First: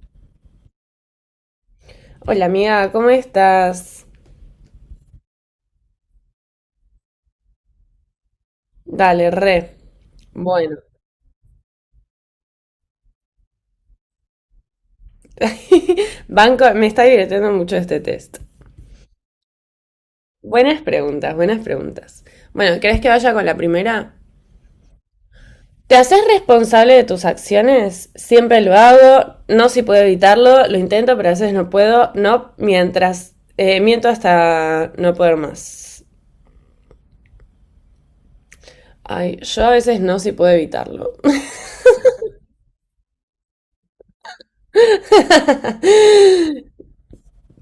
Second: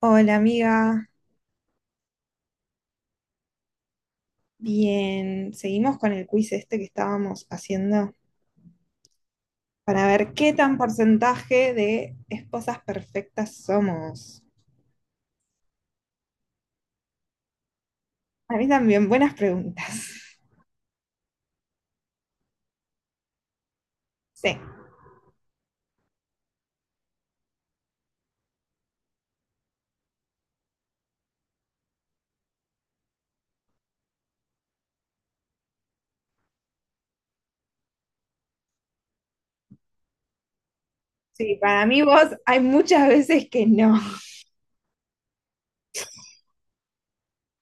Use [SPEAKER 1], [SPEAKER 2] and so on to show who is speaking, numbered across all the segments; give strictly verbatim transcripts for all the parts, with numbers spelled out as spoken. [SPEAKER 1] Hola amiga,
[SPEAKER 2] Hola amiga, ¿cómo estás?
[SPEAKER 1] bien, seguimos con el quiz este que estábamos haciendo
[SPEAKER 2] Dale, re.
[SPEAKER 1] para ver qué tan
[SPEAKER 2] Bueno,
[SPEAKER 1] porcentaje de esposas perfectas somos.
[SPEAKER 2] banco, me está divirtiendo mucho este test.
[SPEAKER 1] A mí también, buenas preguntas.
[SPEAKER 2] Buenas preguntas, buenas preguntas. Bueno, ¿crees que vaya con la primera?
[SPEAKER 1] Sí,
[SPEAKER 2] ¿Te haces responsable de tus acciones? Siempre lo hago, no si puedo evitarlo, lo intento, pero a veces no puedo, no mientras, eh, miento hasta no poder más. Ay, yo a veces no si puedo evitarlo.
[SPEAKER 1] sí, para mí vos hay muchas veces que no.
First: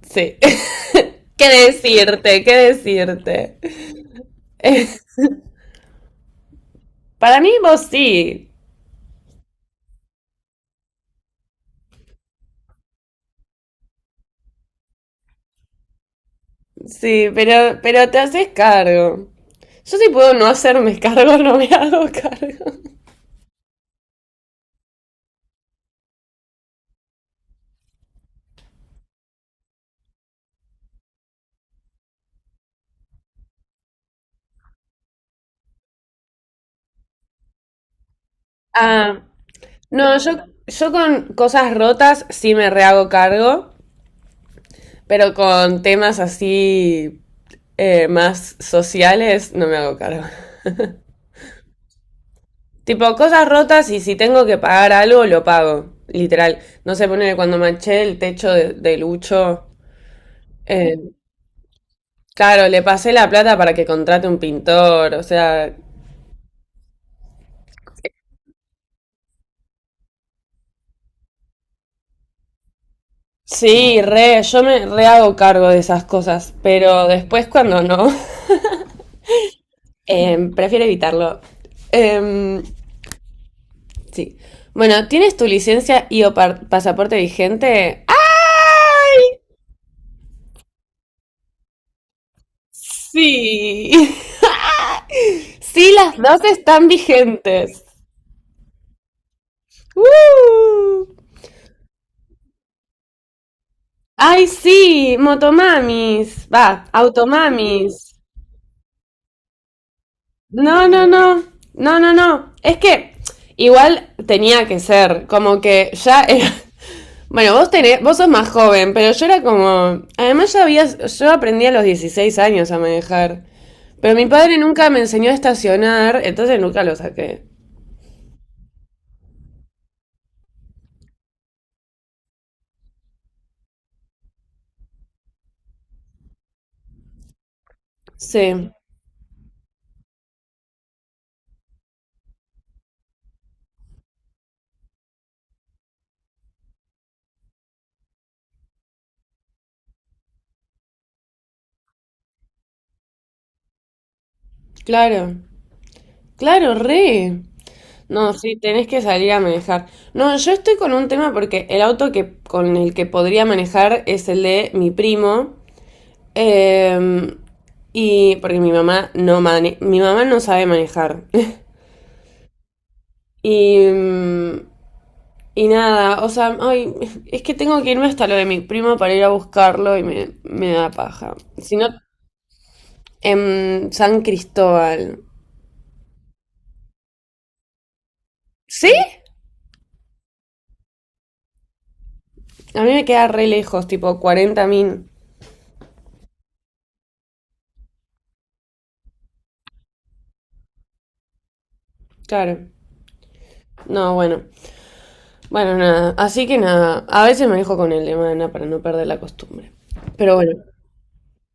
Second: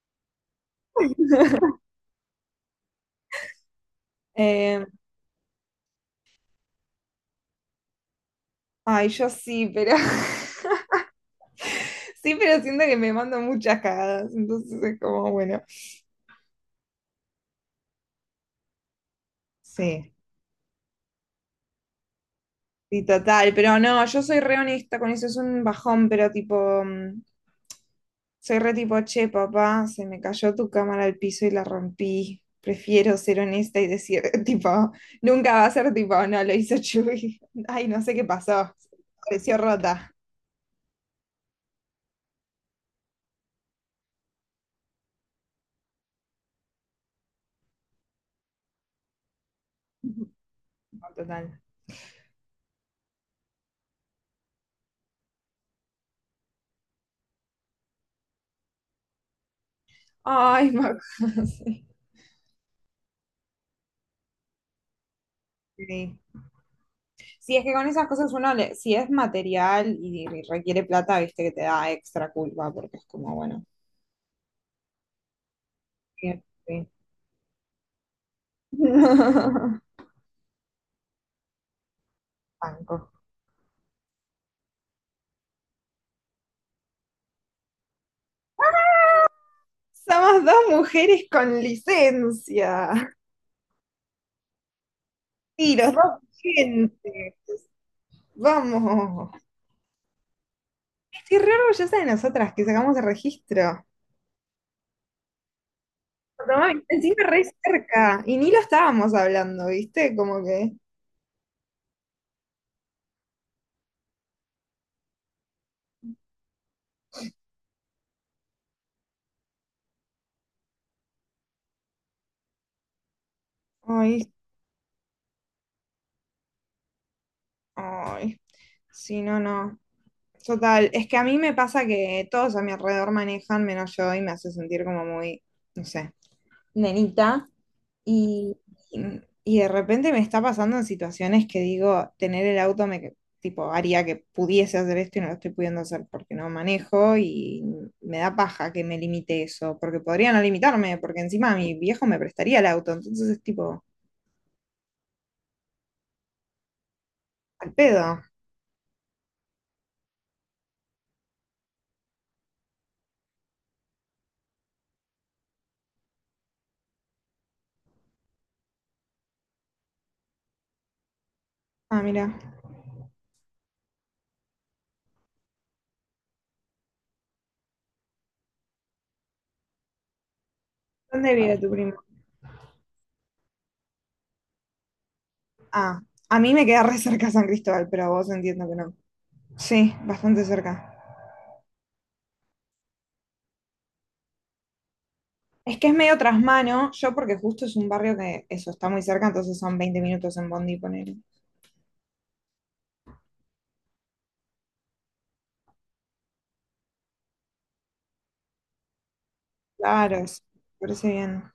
[SPEAKER 2] Sí. ¿Qué decirte? ¿Qué decirte?
[SPEAKER 1] Eh,
[SPEAKER 2] Para mí vos sí.
[SPEAKER 1] ay, yo sí, pero sí, pero siento que me mando muchas cagadas, entonces es como, bueno,
[SPEAKER 2] Sí, pero, pero te haces cargo. Yo si
[SPEAKER 1] sí.
[SPEAKER 2] puedo no hacerme cargo, no me hago cargo.
[SPEAKER 1] Sí, total, pero no, yo soy re honesta con eso, es un bajón, pero tipo, mm, soy re tipo, che, papá, se me cayó tu cámara al piso y la rompí. Prefiero ser honesta y decir, tipo, nunca va a ser tipo, no, lo hizo Chuy. Ay, no sé qué pasó.
[SPEAKER 2] Ah,
[SPEAKER 1] Pareció rota.
[SPEAKER 2] no, yo, yo con cosas rotas sí me rehago cargo, pero con temas así eh, más sociales no me hago cargo.
[SPEAKER 1] No, total.
[SPEAKER 2] Tipo, cosas rotas y si tengo que pagar algo, lo pago. Literal. No sé, ponele cuando manché el techo de, de Lucho.
[SPEAKER 1] Ay,
[SPEAKER 2] eh,
[SPEAKER 1] Mac- sí.
[SPEAKER 2] claro, le pasé la plata para que contrate un pintor. O sea,
[SPEAKER 1] Sí. Si es que con esas cosas uno, le- si es material y requiere plata, viste que te da extra culpa, porque es como, bueno.
[SPEAKER 2] sí, re, yo me re hago cargo de esas
[SPEAKER 1] Sí,
[SPEAKER 2] cosas,
[SPEAKER 1] sí.
[SPEAKER 2] pero después cuando no,
[SPEAKER 1] Banco.
[SPEAKER 2] em, prefiero evitarlo. Em, sí. Bueno, ¿tienes tu licencia y o par- pasaporte vigente? ¡Ay!
[SPEAKER 1] Somos dos mujeres con licencia.
[SPEAKER 2] Sí.
[SPEAKER 1] Sí, los
[SPEAKER 2] Sí,
[SPEAKER 1] dos
[SPEAKER 2] las dos están
[SPEAKER 1] vigentes.
[SPEAKER 2] vigentes.
[SPEAKER 1] Vamos.
[SPEAKER 2] ¡Woo!
[SPEAKER 1] Estoy re orgullosa de nosotras que sacamos el registro.
[SPEAKER 2] ¡Ay, sí! Motomamis. Va,
[SPEAKER 1] Tomá, encima re
[SPEAKER 2] automamis.
[SPEAKER 1] cerca. Y ni lo estábamos hablando, ¿viste? Como que.
[SPEAKER 2] No, no, no. No, no, no. Es que igual tenía que ser, como que ya era- Bueno, vos tenés, vos sos más joven, pero yo era como. Además ya había, yo aprendí a los dieciséis años a manejar. Pero mi
[SPEAKER 1] Ay,
[SPEAKER 2] padre nunca me enseñó a estacionar, entonces nunca lo saqué.
[SPEAKER 1] ay. Sí, no, no. Total. Es que a mí me pasa que todos a mi alrededor manejan menos yo y me hace sentir como muy, no sé. Nenita. Y,
[SPEAKER 2] Sí,
[SPEAKER 1] y de repente me está pasando en situaciones que digo, tener el auto me tipo haría que pudiese hacer esto y no lo estoy pudiendo hacer porque no manejo y me da paja que me limite eso, porque podría no limitarme, porque encima mi viejo me prestaría el auto, entonces es tipo,
[SPEAKER 2] claro. Claro, re.
[SPEAKER 1] al pedo.
[SPEAKER 2] No, sí, tenés que salir a manejar. No, yo estoy con un tema porque el auto que, con el que podría manejar es el de mi primo. Eh, y porque mi mamá no mane- mi mamá no sabe manejar.
[SPEAKER 1] Ah, mira,
[SPEAKER 2] Y mm, y nada, o sea, ay, es que tengo que irme hasta lo de mi primo para ir a buscarlo y me, me da
[SPEAKER 1] ¿dónde
[SPEAKER 2] paja.
[SPEAKER 1] vive tu
[SPEAKER 2] Si no,
[SPEAKER 1] primo?
[SPEAKER 2] en San Cristóbal.
[SPEAKER 1] Ah, a mí me queda re cerca San Cristóbal, pero a vos entiendo que
[SPEAKER 2] ¿Sí?
[SPEAKER 1] no. Sí, bastante cerca.
[SPEAKER 2] A mí me queda re lejos, tipo cuarenta min.
[SPEAKER 1] Es que es medio trasmano, yo porque justo es un barrio que eso está muy cerca, entonces son veinte minutos en Bondi, poner
[SPEAKER 2] Claro. No, bueno. Bueno, nada. Así que nada. A veces me dejo con el de mana para no perder la costumbre.
[SPEAKER 1] claro,
[SPEAKER 2] Pero
[SPEAKER 1] sí,
[SPEAKER 2] bueno.
[SPEAKER 1] me parece bien.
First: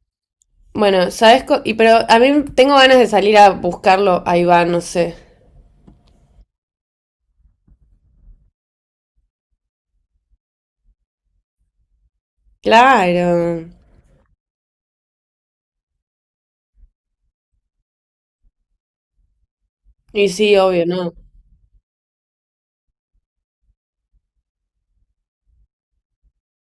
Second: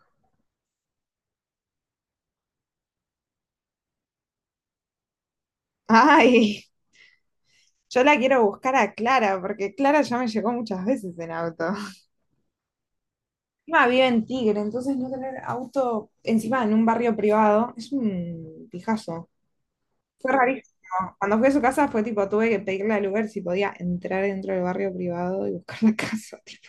[SPEAKER 2] Bueno, ¿sabes? co- Y pero a mí tengo ganas de salir a buscarlo a Iván, no sé.
[SPEAKER 1] Ay, yo la quiero buscar a Clara, porque Clara ya me llegó muchas veces en auto.
[SPEAKER 2] Claro.
[SPEAKER 1] Encima vive en Tigre, entonces no tener auto encima en un barrio privado es un pijazo.
[SPEAKER 2] Y
[SPEAKER 1] Fue
[SPEAKER 2] sí,
[SPEAKER 1] rarísimo.
[SPEAKER 2] obvio, ¿no?
[SPEAKER 1] Cuando fui a su casa fue tipo, tuve que pedirle al Uber si podía entrar dentro del barrio privado y buscar la casa. tipo,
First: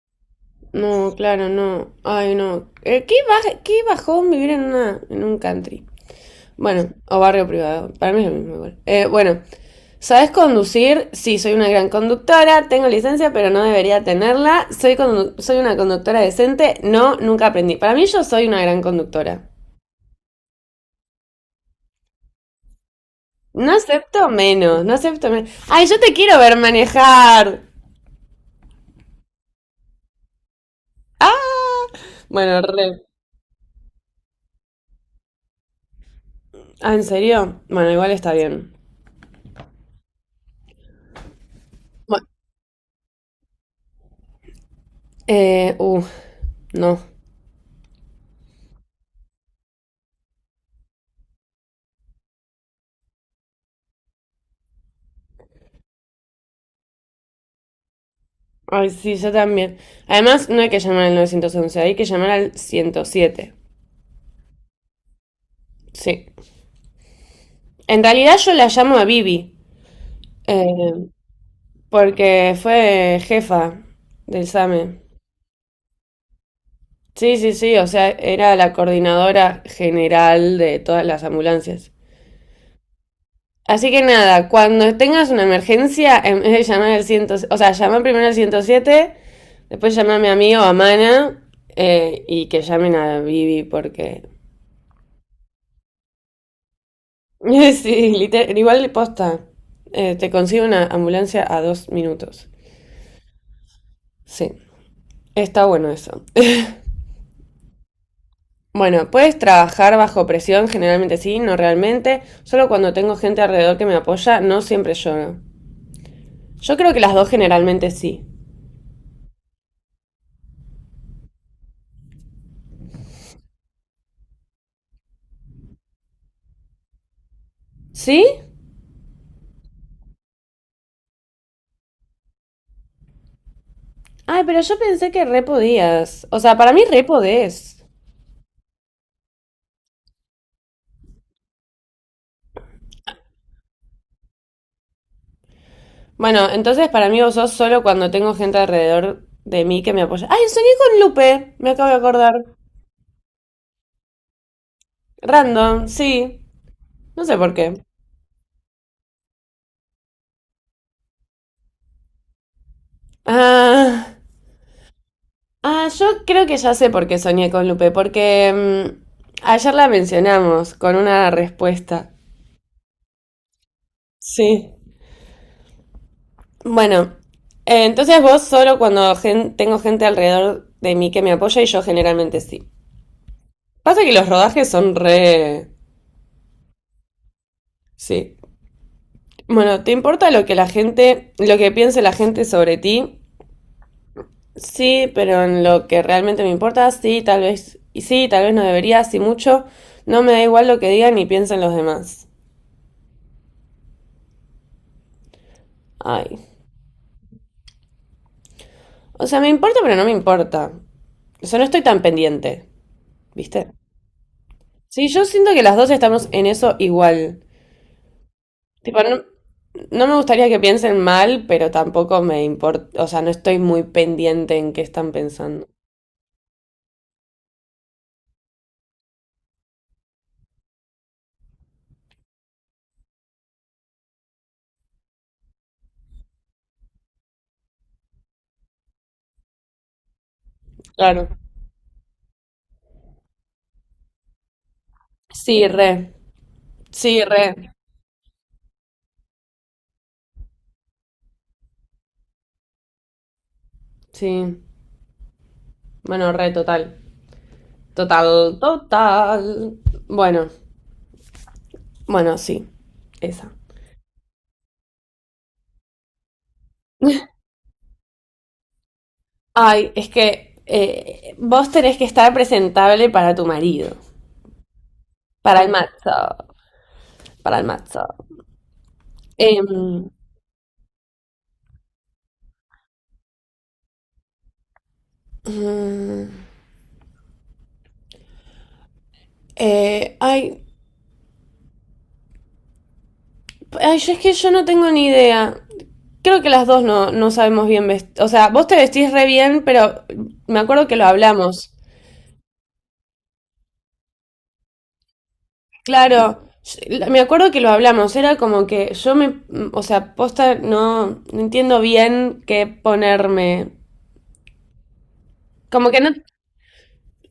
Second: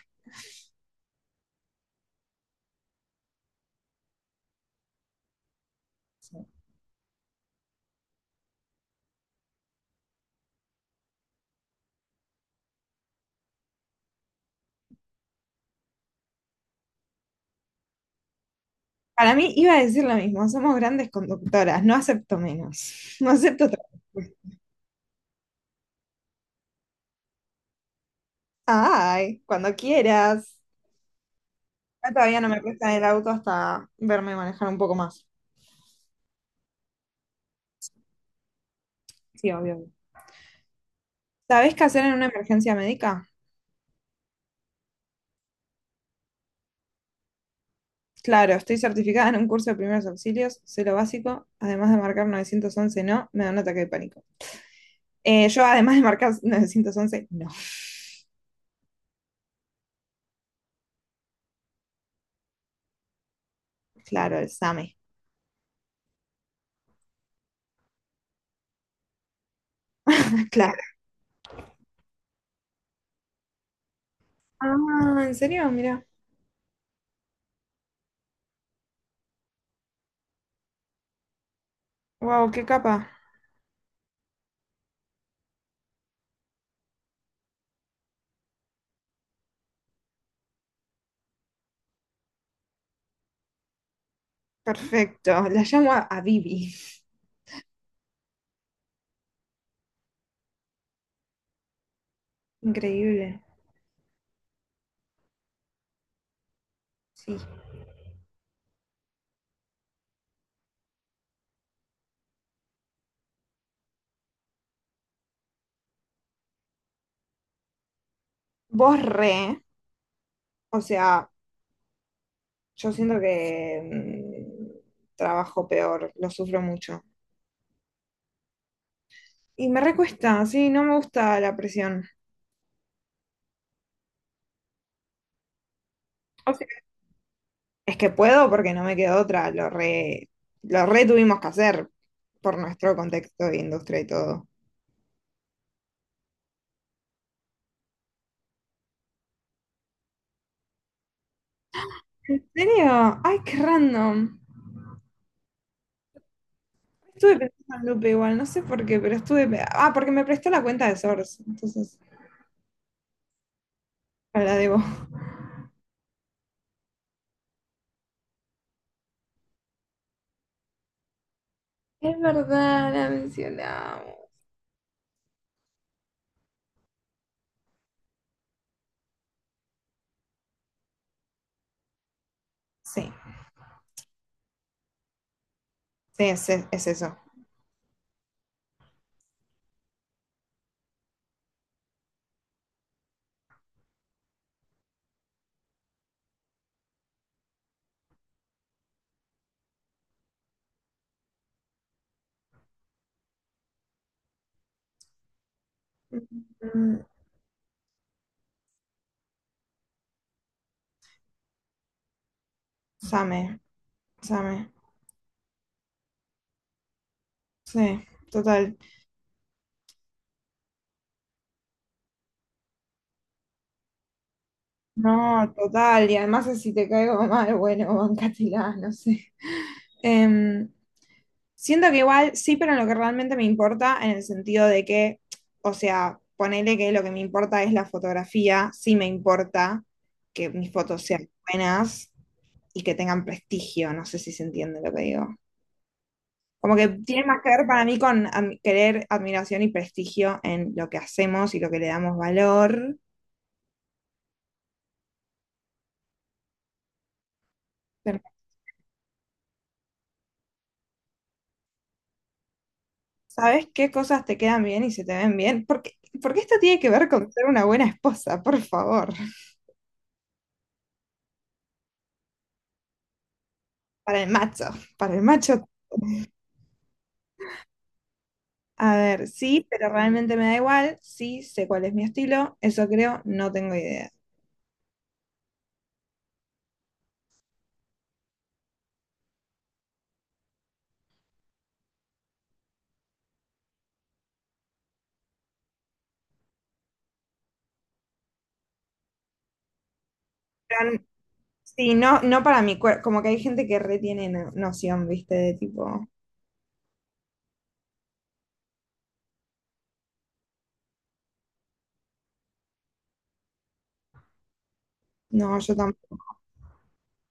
[SPEAKER 2] No, claro, no. Ay, no. Eh, ¿Qué, baj- qué bajón vivir en una, en un country?
[SPEAKER 1] sí.
[SPEAKER 2] Bueno, o barrio privado. Para mí es lo mismo igual. Eh, bueno, ¿sabes conducir? Sí, soy una gran conductora. Tengo licencia, pero no debería tenerla. Soy, condu- soy una conductora decente. No, nunca aprendí. Para mí yo soy una gran
[SPEAKER 1] Para
[SPEAKER 2] conductora.
[SPEAKER 1] mí iba a decir lo mismo, somos grandes conductoras, no acepto menos. No acepto
[SPEAKER 2] No
[SPEAKER 1] otra
[SPEAKER 2] acepto
[SPEAKER 1] respuesta.
[SPEAKER 2] menos, no acepto menos. Ay, yo te quiero ver manejar.
[SPEAKER 1] Ay, cuando quieras.
[SPEAKER 2] Ah,
[SPEAKER 1] Acá todavía no me
[SPEAKER 2] bueno,
[SPEAKER 1] prestan
[SPEAKER 2] re.
[SPEAKER 1] el auto hasta verme manejar un poco más.
[SPEAKER 2] Ah, ¿en serio? Bueno, igual está bien.
[SPEAKER 1] Sí, obvio. Obvio. ¿Sabés qué hacer en una
[SPEAKER 2] Bueno,
[SPEAKER 1] emergencia médica?
[SPEAKER 2] eh, uh, no.
[SPEAKER 1] Claro, estoy certificada en un curso de primeros auxilios, sé lo básico, además de marcar novecientos once, no, me da un ataque de pánico. Eh, yo además de marcar novecientos once, no.
[SPEAKER 2] Ay, sí, yo también. Además, no hay que llamar al novecientos once, hay que llamar al ciento siete.
[SPEAKER 1] Claro, el SAME.
[SPEAKER 2] Sí. En realidad yo la llamo a Vivi, eh,
[SPEAKER 1] Claro.
[SPEAKER 2] porque fue jefa del SAME.
[SPEAKER 1] Ah, ¿en serio? Mira.
[SPEAKER 2] Sí, sí, sí, o sea, era la coordinadora general de todas las ambulancias.
[SPEAKER 1] Wow, qué capa.
[SPEAKER 2] Así que nada, cuando tengas una emergencia, en vez de llamar al ciento o sea, llama primero al ciento siete, después llamame a mí o a Mana, eh, y que llamen a Vivi porque
[SPEAKER 1] Perfecto. La llamo a, a Bibi.
[SPEAKER 2] sí, literal, igual posta. Eh, te consigue una ambulancia a dos minutos.
[SPEAKER 1] Increíble.
[SPEAKER 2] Sí, está bueno eso.
[SPEAKER 1] Sí.
[SPEAKER 2] Bueno, puedes trabajar bajo presión, generalmente sí, no realmente. Solo cuando tengo gente alrededor que me apoya, no siempre lloro. Yo creo que las dos generalmente sí.
[SPEAKER 1] Vos re, o sea, yo siento que mm, trabajo peor, lo sufro mucho.
[SPEAKER 2] ¿Sí?
[SPEAKER 1] Y me recuesta, sí, no me gusta la presión.
[SPEAKER 2] Ay, pero yo pensé que re podías. O
[SPEAKER 1] O
[SPEAKER 2] sea,
[SPEAKER 1] sea,
[SPEAKER 2] para mí re podés.
[SPEAKER 1] es que puedo porque no me quedó otra, lo re, lo re tuvimos que hacer por nuestro contexto de industria y todo.
[SPEAKER 2] Bueno, entonces para mí vos sos solo cuando tengo gente alrededor de mí que me apoya. Ay, soñé con Lupe, me acabo de acordar.
[SPEAKER 1] ¿En serio? Ay, qué random.
[SPEAKER 2] Random, sí. No
[SPEAKER 1] Estuve
[SPEAKER 2] sé por
[SPEAKER 1] pensando
[SPEAKER 2] qué.
[SPEAKER 1] en Lupe igual, no sé por qué, pero estuve... pe- ah, porque me prestó la cuenta de Source, entonces
[SPEAKER 2] Ah,
[SPEAKER 1] la debo.
[SPEAKER 2] ah, yo creo que ya sé por qué soñé con Lupe, porque mm, ayer la mencionamos con una respuesta.
[SPEAKER 1] Es verdad, la mencionamos.
[SPEAKER 2] Sí. Bueno, eh, entonces vos solo cuando gen- tengo gente alrededor de mí que me apoya y yo generalmente sí.
[SPEAKER 1] Sí,
[SPEAKER 2] Pasa que los rodajes son re...
[SPEAKER 1] sí, es, es eso.
[SPEAKER 2] Sí. Bueno, ¿te importa lo que la gente, lo que piense la gente sobre ti? Sí, pero en lo que realmente me importa, sí, tal vez, y sí, tal vez no debería, sí mucho. No me da igual lo que digan ni piensen los demás. Ay.
[SPEAKER 1] Mm,
[SPEAKER 2] O sea, me importa, pero no me importa. O sea, no estoy tan pendiente,
[SPEAKER 1] Same,
[SPEAKER 2] ¿viste?
[SPEAKER 1] same,
[SPEAKER 2] Sí, yo siento que las dos estamos en eso igual.
[SPEAKER 1] sí, total.
[SPEAKER 2] Tipo, no, no me gustaría que piensen mal, pero tampoco me importa. O sea, no estoy muy pendiente en qué están
[SPEAKER 1] No,
[SPEAKER 2] pensando.
[SPEAKER 1] total, y además si te caigo mal, bueno, bancátela, no sé. Em, siento que igual sí, pero en lo que realmente me importa, en el sentido de que, o sea, ponele que lo que me importa es la fotografía, sí me importa que mis fotos sean
[SPEAKER 2] Claro.
[SPEAKER 1] buenas y que tengan prestigio, no sé si se entiende lo que digo.
[SPEAKER 2] Sí, re.
[SPEAKER 1] Como que
[SPEAKER 2] Sí,
[SPEAKER 1] tiene más que ver
[SPEAKER 2] re.
[SPEAKER 1] para mí con am- querer admiración y prestigio en lo que hacemos y lo que le damos valor.
[SPEAKER 2] Sí. Bueno, re, total. Total, total. Bueno, bueno, sí. Esa.
[SPEAKER 1] ¿Sabes qué cosas te quedan bien y se te ven bien? Porque, porque esto tiene que ver con ser una buena esposa, por favor.
[SPEAKER 2] Ay, es que eh, vos tenés que estar presentable para tu marido.
[SPEAKER 1] Para el macho, para el
[SPEAKER 2] Para
[SPEAKER 1] macho.
[SPEAKER 2] el matzo, para el matzo.
[SPEAKER 1] A ver, sí,
[SPEAKER 2] Em,
[SPEAKER 1] pero realmente me da igual. Sí, sé cuál es mi estilo. Eso creo, no tengo idea.
[SPEAKER 2] mm, eh, ay, ay, yo es que yo no tengo ni idea. Creo que las dos no, no sabemos bien vestir. O sea, vos te vestís re bien, pero me acuerdo
[SPEAKER 1] Pero,
[SPEAKER 2] que lo hablamos.
[SPEAKER 1] sí, no, no para mi cuerpo. Como que hay gente que retiene no- noción, ¿viste? De tipo,
[SPEAKER 2] Claro, yo- me acuerdo que lo hablamos. Era como que yo me, o sea, posta, no, no entiendo bien qué ponerme.
[SPEAKER 1] no, yo
[SPEAKER 2] Como que no.
[SPEAKER 1] tampoco.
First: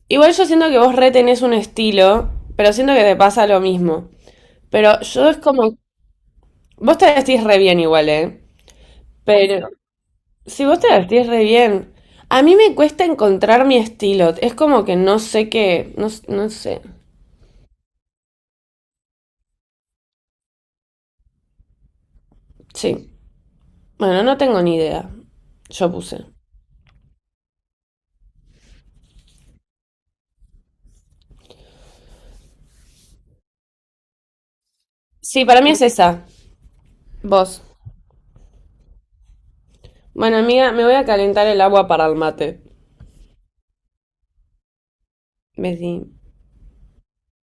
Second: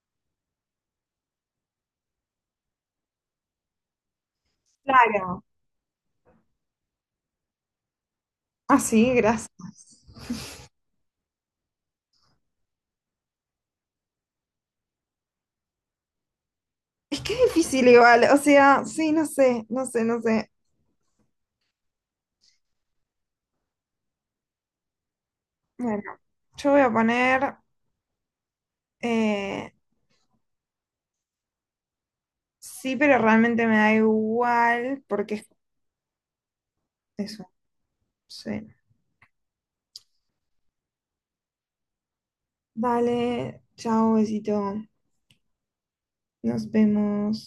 [SPEAKER 2] Igual yo siento que vos re tenés un estilo, pero siento que te pasa lo mismo. Pero yo es
[SPEAKER 1] Claro.
[SPEAKER 2] como vos te vestís re bien igual, ¿eh?
[SPEAKER 1] Ah, sí, gracias.
[SPEAKER 2] Pero si vos te vestís re bien, a mí me cuesta encontrar mi estilo. Es como que no sé qué, no, s- no sé.
[SPEAKER 1] Es que es difícil igual. O sea, sí, no sé, no sé, no sé.
[SPEAKER 2] Sí. Bueno, no tengo ni idea. Yo
[SPEAKER 1] Bueno,
[SPEAKER 2] puse.
[SPEAKER 1] yo voy a poner eh, sí, pero realmente me da igual porque
[SPEAKER 2] Sí,
[SPEAKER 1] es
[SPEAKER 2] para mí es esa.
[SPEAKER 1] eso.
[SPEAKER 2] Vos.
[SPEAKER 1] Sí.
[SPEAKER 2] Bueno, amiga, me voy a calentar el agua para el mate.
[SPEAKER 1] Dale, chao, besito.
[SPEAKER 2] Besí.
[SPEAKER 1] Nos vemos.